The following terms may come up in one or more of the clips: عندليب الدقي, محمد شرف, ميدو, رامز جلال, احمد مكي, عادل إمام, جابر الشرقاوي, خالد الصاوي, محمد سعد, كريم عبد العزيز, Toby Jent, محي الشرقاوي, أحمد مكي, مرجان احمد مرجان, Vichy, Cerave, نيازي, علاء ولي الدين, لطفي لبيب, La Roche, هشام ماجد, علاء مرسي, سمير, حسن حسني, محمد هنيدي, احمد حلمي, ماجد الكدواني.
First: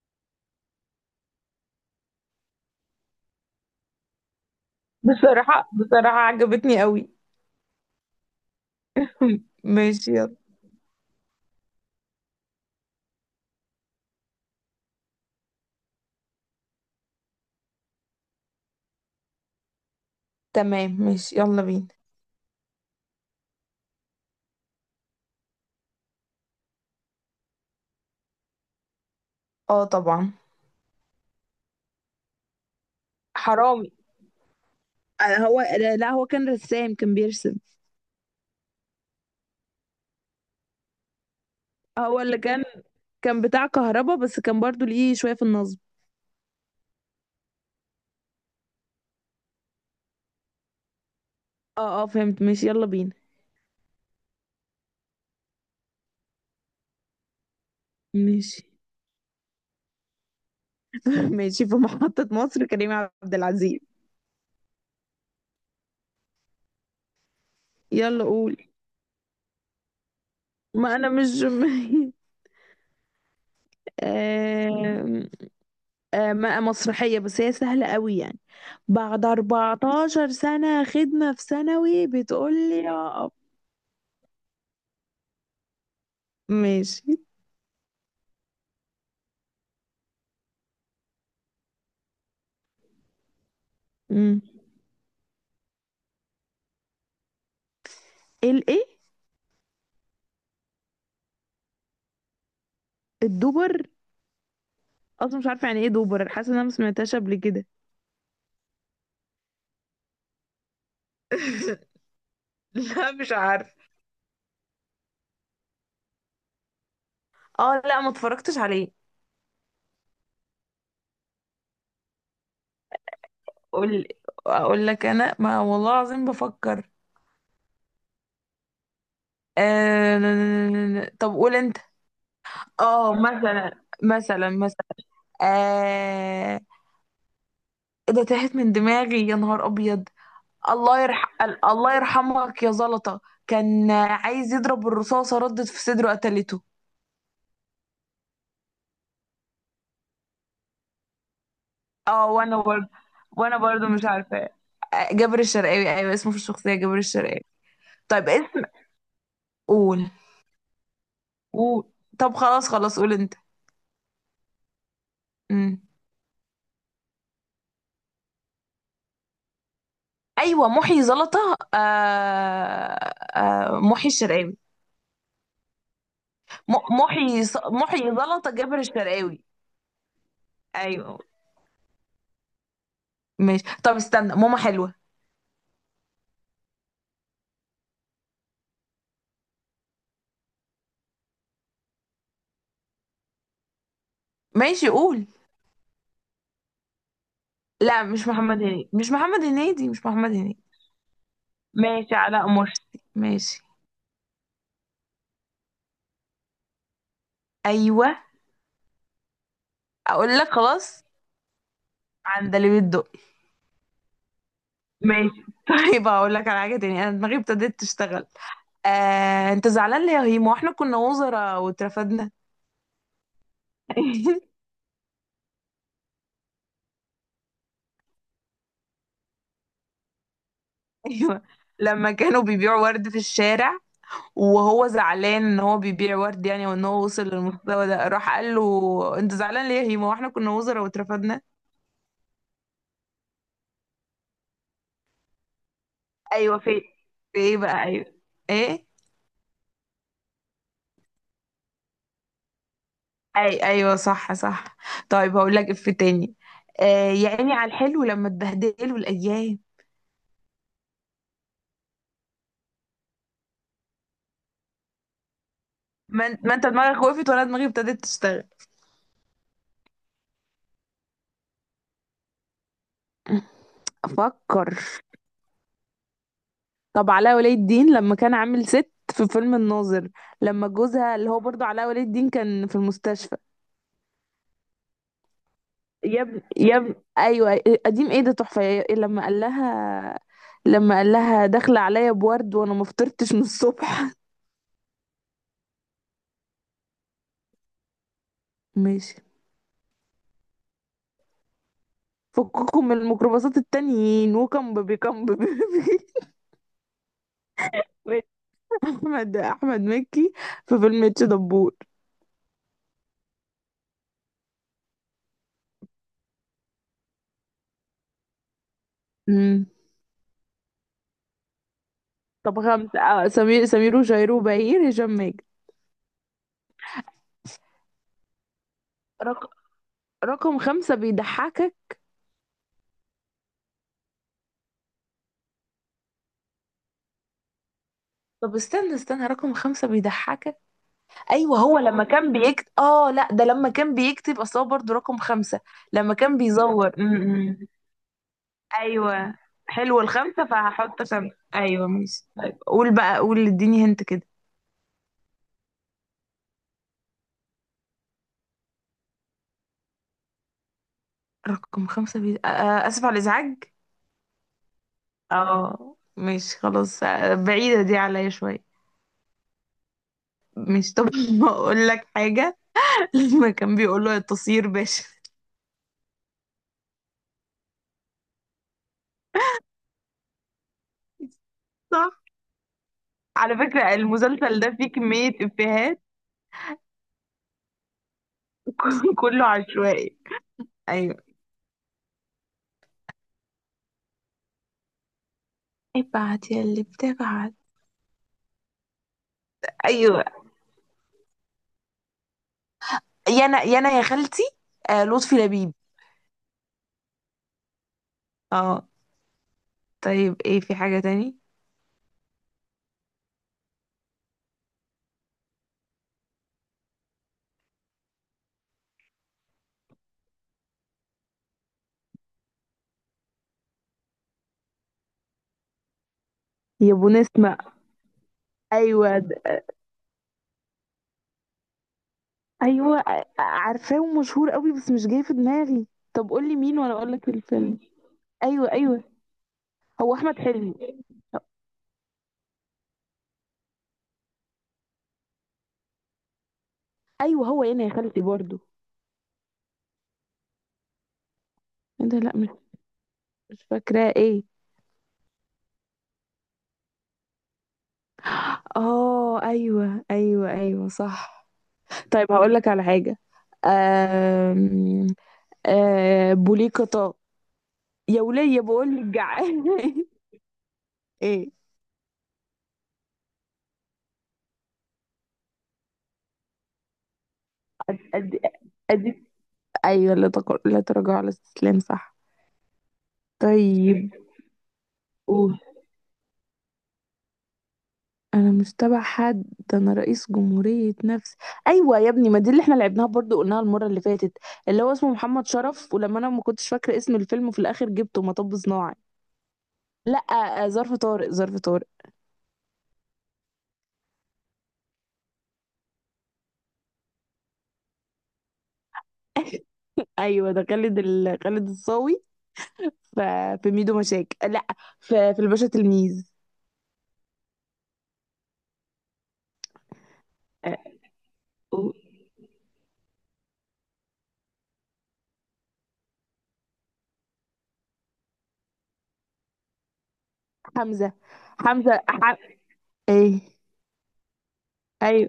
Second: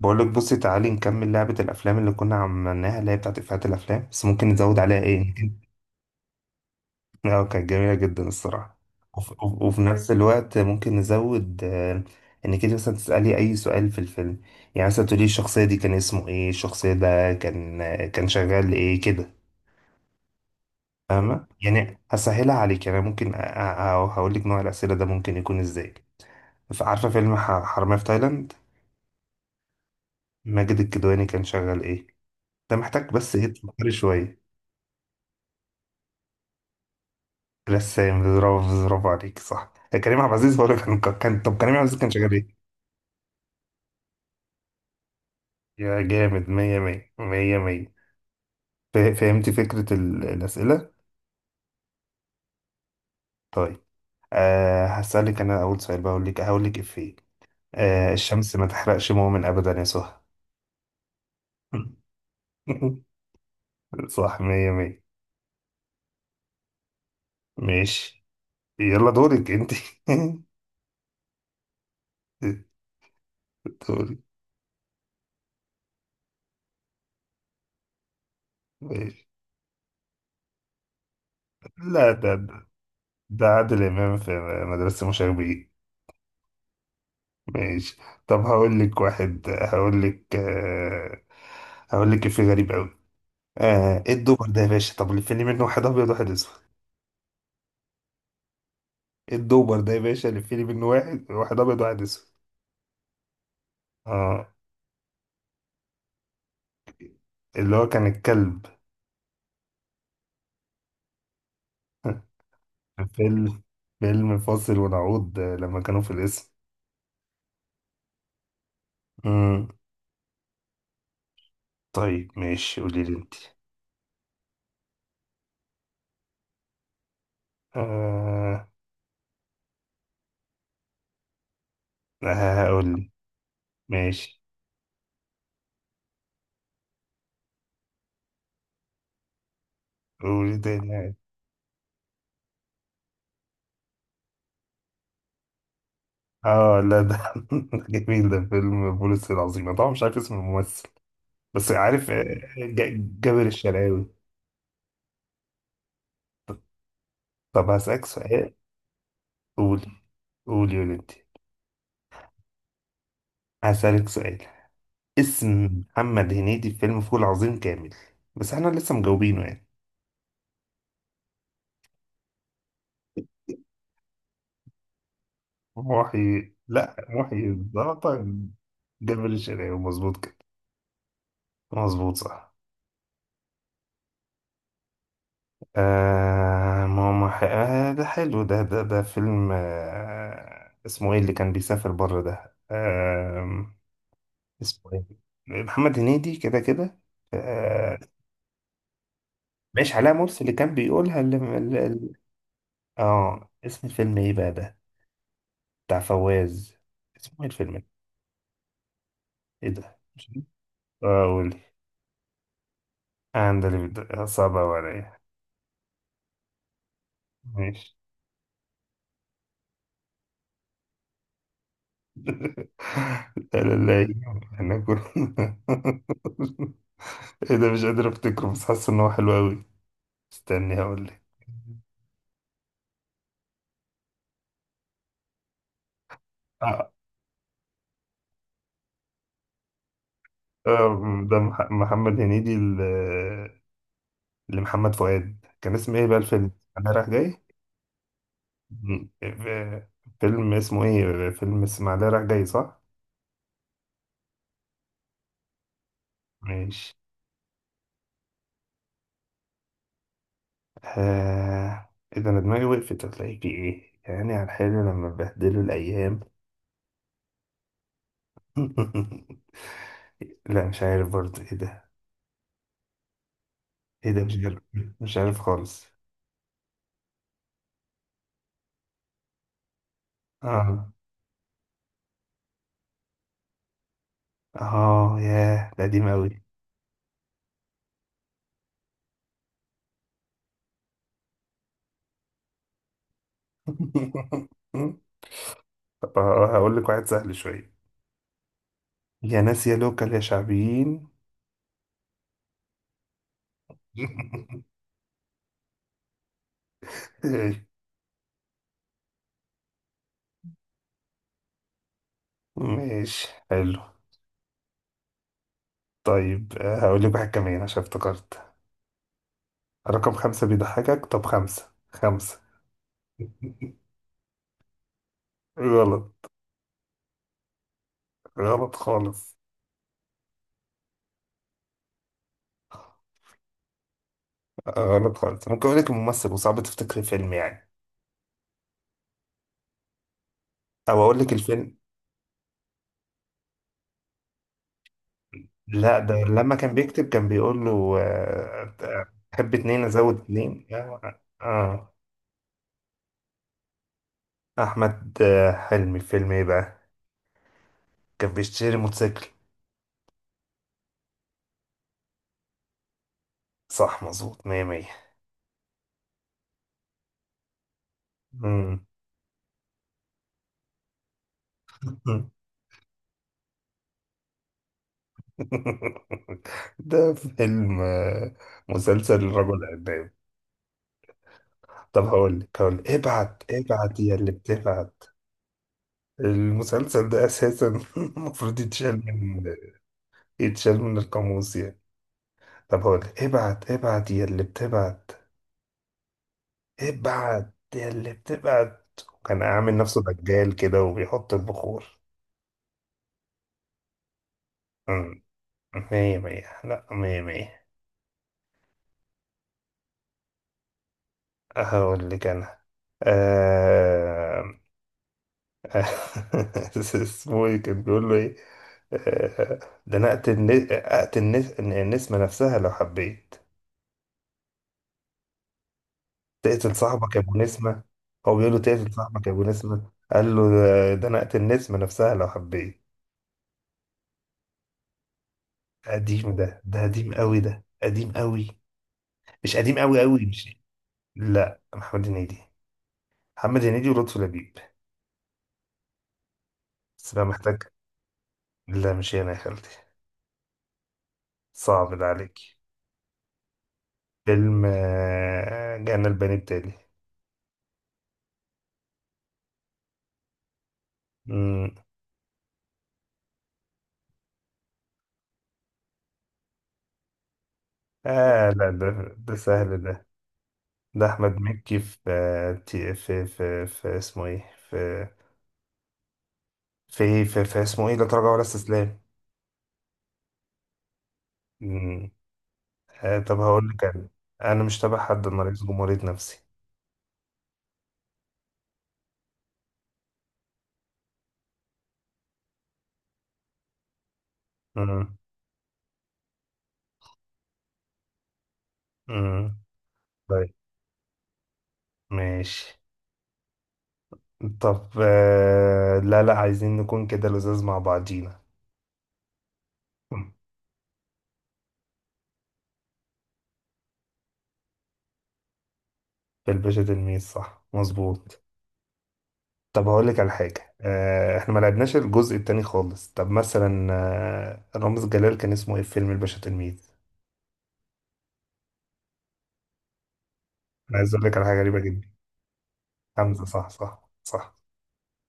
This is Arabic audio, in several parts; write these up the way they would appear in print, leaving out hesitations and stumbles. بقولك بصي تعالي نكمل لعبة الأفلام اللي كنا عملناها اللي هي بتاعت إفيهات الأفلام، بس ممكن نزود عليها إيه؟ بصراحة عجبتني قوي. آه، كانت جميلة جدا الصراحة. وف- وف- وفي نفس ماشي، يلا. الوقت ممكن نزود، إنك أنت مثلا تسألي أي سؤال في الفيلم. يعني مثلا تقولي الشخصية دي كان اسمه إيه؟ الشخصية ده كان كان شغال إيه كده، تمام، ماشي فاهمة؟ يلا بينا. يعني هسهلها عليك، يعني ممكن هقول لك نوع الأسئلة ده ممكن يكون إزاي. عارفة فيلم حرامية في تايلاند؟ اه، طبعا. ماجد الكدواني كان شغال إيه؟ ده محتاج بس إيه، تفكري حرامي. شوية. هو لا، لا، هو كان رسام، كان بيرسم. رسام، برافو، برافو عليك، صح. كريم عبد العزيز هو اللي كان كان طب كريم عبد العزيز كان هو شغال اللي ايه؟ كان بتاع كهربا، بس كان برضو ليه شوية في النصب. يا جامد، مية مية مية مية. فهمت فكرة الأسئلة؟ اه، اه، فهمت، ماشي يلا بينا. طيب. هسألك أنا أول سؤال، بقول لك هقول لك إفيه. الشمس ماشي. ما تحرقش مؤمن أبدا يا سهى. ماشي، في محطة مصر، كريم عبد العزيز. صح، مية مية. ماشي، يلا، قول. يلا دورك أنت. ما انا مش دورك. آه... مسرحية، بس هي سهلة قوي يعني. بعد ماشي. 14 سنة خدمة في ثانوي لا، ده، بتقول ده لي يا أب-. ده عادل إمام في مدرسة مشاغبين. ماشي. ماشي. طب هقول لك في غريب قوي. ايه امم. الدوبر ده يا باشا، طب لف لي منه واحد ابيض واحد اسود. الايه؟ ايه الدوبر ده يا باشا، لف لي منه واحد ابيض واحد اسود. الدوبر. اه، اصلا مش عارفة يعني ايه دوبر، حاسة ان انا ما سمعتهاش قبل كده. اللي هو كان الكلب. لا، مش فيلم عارف. فيلم فاصل ونعود، لما كانوا في الاسم. اه، لا، ما اتفرجتش عليه. مم. طيب، ماشي، قولي لي انت. قول. اقول لك انا ما والله العظيم بفكر. آه طب قول انت. هقول لي، اه، مثلا ماشي. مثلا مثلا آه... ايه ده؟ تاهت من دماغي يا نهار ابيض. قولي الله تاني. يرح... الله يرحمك يا زلطة. كان عايز يضرب الرصاصة، ردت في صدره، قتلته. اه، لا ده ده جميل، ده فيلم بوليس العظيم، أنا طبعا مش عارف اسم الممثل، بس عارف، اه، وانا برضه جابر وانا برضه مش الشرقاوي. عارفة. جابر الشرقاوي، ايوه اسمه في الشخصية جابر الشرقاوي. طب هسألك طيب سؤال. اسم. قول. قول، قول يا انت. قول. طب، خلاص خلاص، قول انت. هسألك سؤال، اسم مم. محمد هنيدي في فيلم فول عظيم كامل. بس احنا لسه مجاوبينه يعني. ايوه، محي زلطة، محي الشرقاوي. م... لا، محي محي الزعتر. زلطة، جابر جابر الشرقاوي. الشرقاوي، مظبوط كده. ايوه. مظبوط، صح. ماشي، طب استنى، ماما حلوة. آه ماما ح... آه ده حلو، ده فيلم، اسمه ايه اللي كان بيسافر بره ده، ماشي، اسمه ايه؟ قول. محمد هنيدي كده كده، آه لا، مش محمد هنيدي، مش محمد هنيدي، ماشي، مش علاء محمد مرسي اللي هنيدي. كان بيقولها ماشي، علاء مرسي، اه، ماشي. اسم الفيلم ايه بقى ده؟ بتاع فواز. اسمه ايه الفيلم ده؟ ايوه. ايه ده، مش اقول عارف. لك، خلاص. اه، قولي. عندليب الدقي. عندي. صعب أوي عليا. ماشي. طيب، هقول لك على حاجه تاني، انا دماغي ابتدت ماشي. تشتغل. انت زعلان ليه يا هيما واحنا كنا وزراء واترفدنا. لا، لا، لا، احنا كنا ايه ده، مش قادر افتكره، بس حاسس ان هو حلو قوي. استني، هقول لك. ايوه. لما كانوا بيبيعوا ورد في الشارع، وهو زعلان ان هو بيبيع ورد يعني، وان آه، هو وصل للمستوى ده، راح قال له انت زعلان ليه يا هيما واحنا كنا وزراء ده واترفدنا. محمد هنيدي لمحمد فؤاد، كان اسمه ايه بقى الفيلم؟ ايوه، في. اسماعيليه رايح في جاي. ايه بقى؟ ايوه. ايه. م- آه، فيلم اسمه ايه؟ فيلم اسماعيليه رايح جاي، صح. ايوه، صح، صح. طيب، هقول لك اف تاني. ماشي. آه يا عيني على الحلو لما اتبهدلوا الايام. آه... ايه ده، انا دماغي وقفت، هتلاقي في ايه يعني على الحلو لما بهدله الايام. ما انت دماغك وقفت ولا دماغي ابتدت تشتغل؟ لا، مش عارف برضه، ايه ده؟ ايه ده، مش عارف. افكر. مش عارف خالص. طب علاء ولي الدين لما كان عامل ست في فيلم الناظر، لما اه، جوزها اللي هو برضه علاء ولي الدين كان في المستشفى. اه، ياه، ده قديم يا قوي. ابني، يا ابني، ايوه قديم، ايه ده تحفه يا-. لما قال لها داخله عليا بورد وانا ما فطرتش من الصبح. طب هقول لك واحد سهل شوية، ماشي. يا ناس يا لوكال يا شعبيين. فككم من الميكروباصات التانيين، وكم بيبي كم بيبي. احمد مكي في فيلم اتش دبور. ماشي، حلو. طيب، هقول لك واحد كمان عشان افتكرت، امم. رقم خمسة بيضحكك. طب خمسة، خمسة. طب خمسة، سمير سمير وشهير وبهير، هشام ماجد. غلط، غلط خالص. رق... رقم خمسة بيضحكك. غلط خالص. ممكن اقول لك الممثل وصعب تفتكري فيلم يعني، طب استنى، استنى، رقم خمسة بيضحكك. او اقول لك أيوة، الفيلم. هو لما كان بيكتب، لأ، ده لما كان بيكتب، أصل هو برضه رقم خمسة. لا، لما ده كان لما كان بيزور بيكتب، كان بيقول م-م. له أيوة. تحب اتنين، حلو ازود الخمسة، اتنين، فهحط اه، خمسة. أيوة، ماشي. طيب قول بقى، قول، اديني هنت كده. احمد، حلمي، فيلم ايه بقى؟ كان بيشتري موتوسيكل. رقم خمسة بي... آه آه، آسف على الإزعاج. صح، مظبوط، مية مية. اه، مش خلاص، بعيدة دي عليا شوية. مم. مش طب ما اقول لك حاجة. لما كان بيقول له التصير باشا. ده فيلم، مسلسل رجل عناب. طب صح. هقول لك ابعت على فكرة ابعت يا اللي المسلسل ده فيه بتبعت. كمية إفيهات. المسلسل ده اساسا المفروض يتشال كله من عشوائي. ايوه. القاموس يعني. طب هقول لك، ابعت ابعت يا اللي بتبعت. ابعت يا اللي ابعت بتبعت. يا اللي بتبعت. وكان عامل نفسه ايوه، دجال كده وبيحط البخور. يا انا يا انا يا خالتي. مم. لطفي لبيب. مية مية، لا، مية مية. اه. طيب، ايه، في حاجة تاني؟ هقول لك انا. آه... اسمه ايه كان بيقول له ايه، آه... ده انا اقتل النسمة نفسها لو حبيت. تقتل يا بو صاحبك يا ابو نسمة. نسمة. هو بيقول له تقتل ايوه، صاحبك يا ابو ده. نسمة، قال له ده انا اقتل النسمة نفسها لو حبيت. ايوه، عارفاه ومشهور قوي، بس مش جاي في دماغي. طب قديم قول لي ده، مين وانا اقول لك الفيلم. قديم قوي، ايوه، ايوه. مش قديم قوي هو قوي احمد مش حلمي. لا، محمد هنيدي، محمد هنيدي ولطفي لبيب، بس بقى ايوه، محتاج. هو هنا يا خالتي برضو. لا مش هنا يا خالتي، صعب ده انت لا، مش. عليك. مش فاكراه، ايه. فيلم، جانا البني التالي. اه، ايوه ايوه ايوه، صح. مم. طيب، هقول لك على حاجه. أم... بوليكتا. يا آه، وليه لا، بقول لك ده جعان. سهل ده، ده أحمد ايه. مكي في، في اسمه إيه، في اسمه إيه، لا تراجع ولا ادي، استسلام. ادي. ايوه، لا تراجع على الاستسلام، مم. صح. طب هقول لك أنا، طيب أنا مش تابع حد، أنا قول. رئيس جمهورية نفسي. انا مش تبع حد، ده انا رئيس جمهورية نفسي. ايوه يا ابني، ما دي اللي احنا لعبناها برضو، قلناها المرة اللي فاتت، اللي هو اسمه مم. محمد شرف، ولما انا ما كنتش فاكرة اسم الفيلم في الاخر جبته مطب صناعي. مم. لا. طيب. ظرف طارق، ظرف طارق. ماشي. طب، لا لا، عايزين نكون كده لزاز مع بعضينا. مم. ايوه ده خالد الصاوي. ف... في ميدو مشاكل، لا. في الباشا تلميذ. في الباشا تلميذ، صح مظبوط. طب هقول لك على حاجة، آه، احنا ما أو- لعبناش الجزء التاني خالص، طب مثلا، رامز جلال كان اسمه ايه في فيلم الباشا تلميذ؟ انا حمزة. عايز اقول لك على حاجة غريبة حمزة جدا. ح... ايه. حمزة، صح صح صح. ايوه،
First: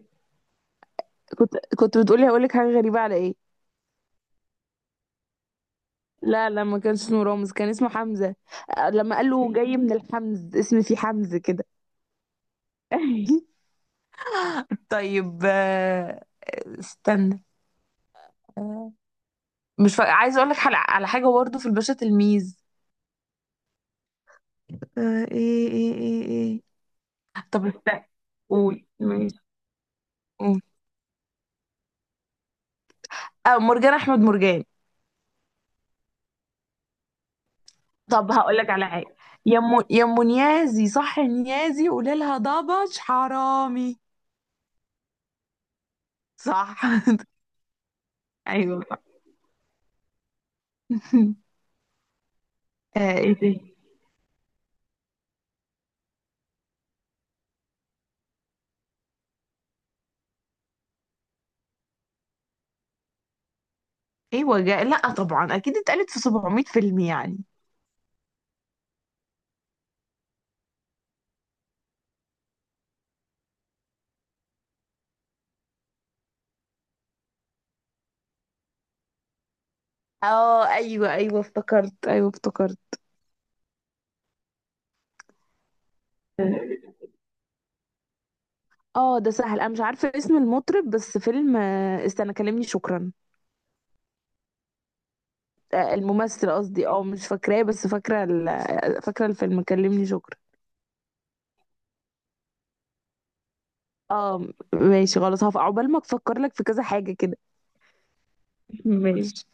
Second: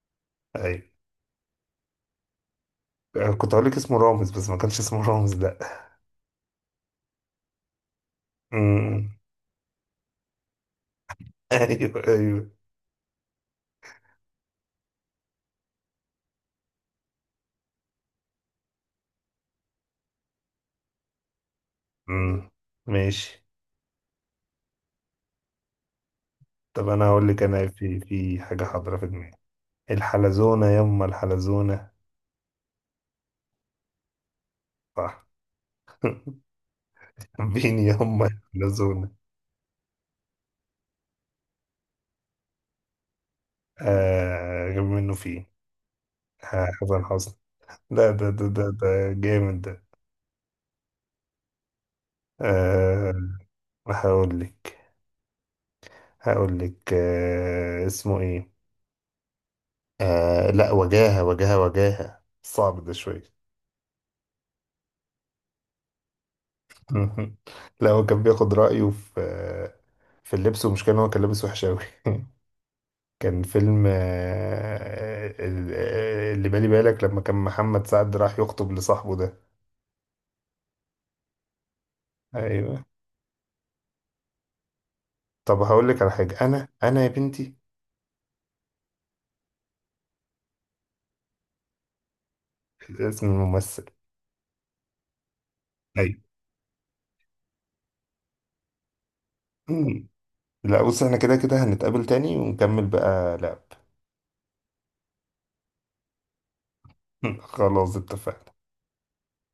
ايوه. كنت بتقولي هقول لك حاجة غريبة على ايه. كنت هقول لك اسمه رامز، بس ما كانش اسمه رامز، لا لا، لا، ما كانش اسمه رامز، كان اسمه حمزة. أمم، لما قال له جاي من الحمز، اسم فيه حمز كده. ايوه ايوه. طيب. استنى. آه، مش فا... عايزه اقول لك على حاجه برضه في الباشا أمم، تلميذ. ماشي. ايه، ايه، ايه، ايه. طب انا هقول لك، طب انا في استنى. في حاجة قول، حاضرة في دماغي، ماشي، قول. الحلزونة يما الحلزونة. اه، مرجان، احمد مرجان. صح. مين يما طب هقول لك على الحلزونة. حاجه. يا ام، يا ام نيازي، صح يا نيازي، قولي لها ضبش حرامي. آه، غير منه فيه. صح. حسن حسني. لا، ده ده ده ايوه، صح. ده جامد ده. أه. ايه تاني؟ هقول لك هقول لك اسمه ايه، لا، وجاهة، وجاهة، وجاهة، صعب ده شوية. ايوه، لا طبعا، اكيد اتقالت في 700 فيلم يعني. لا هو كان بياخد رأيه في اللبس، ومش كان، هو كان لابس وحش أوي. كان فيلم، أه ال- آه، اللي بالي بالك لما كان محمد سعد راح يخطب لصاحبه ده. اه، ايوه ايوه افتكرت، ايوه ايوه. افتكرت. طب هقول لك على حاجة، انا يا بنتي. اه، ده سهل، انا مش عارفه اسم المطرب، بس فيلم استنى، كلمني شكرا. اسم الممثل. ايوه. الممثل قصدي، اه مش فاكراه، بس فاكره ال... آه، فاكره الفيلم كلمني شكرا. لا بص، احنا كده كده هنتقابل تاني ونكمل بقى لعب. اه، ماشي، خلاص، هقف عقبال ما افكر لك في كذا حاجه كده. خلاص، اتفقنا. ماشي.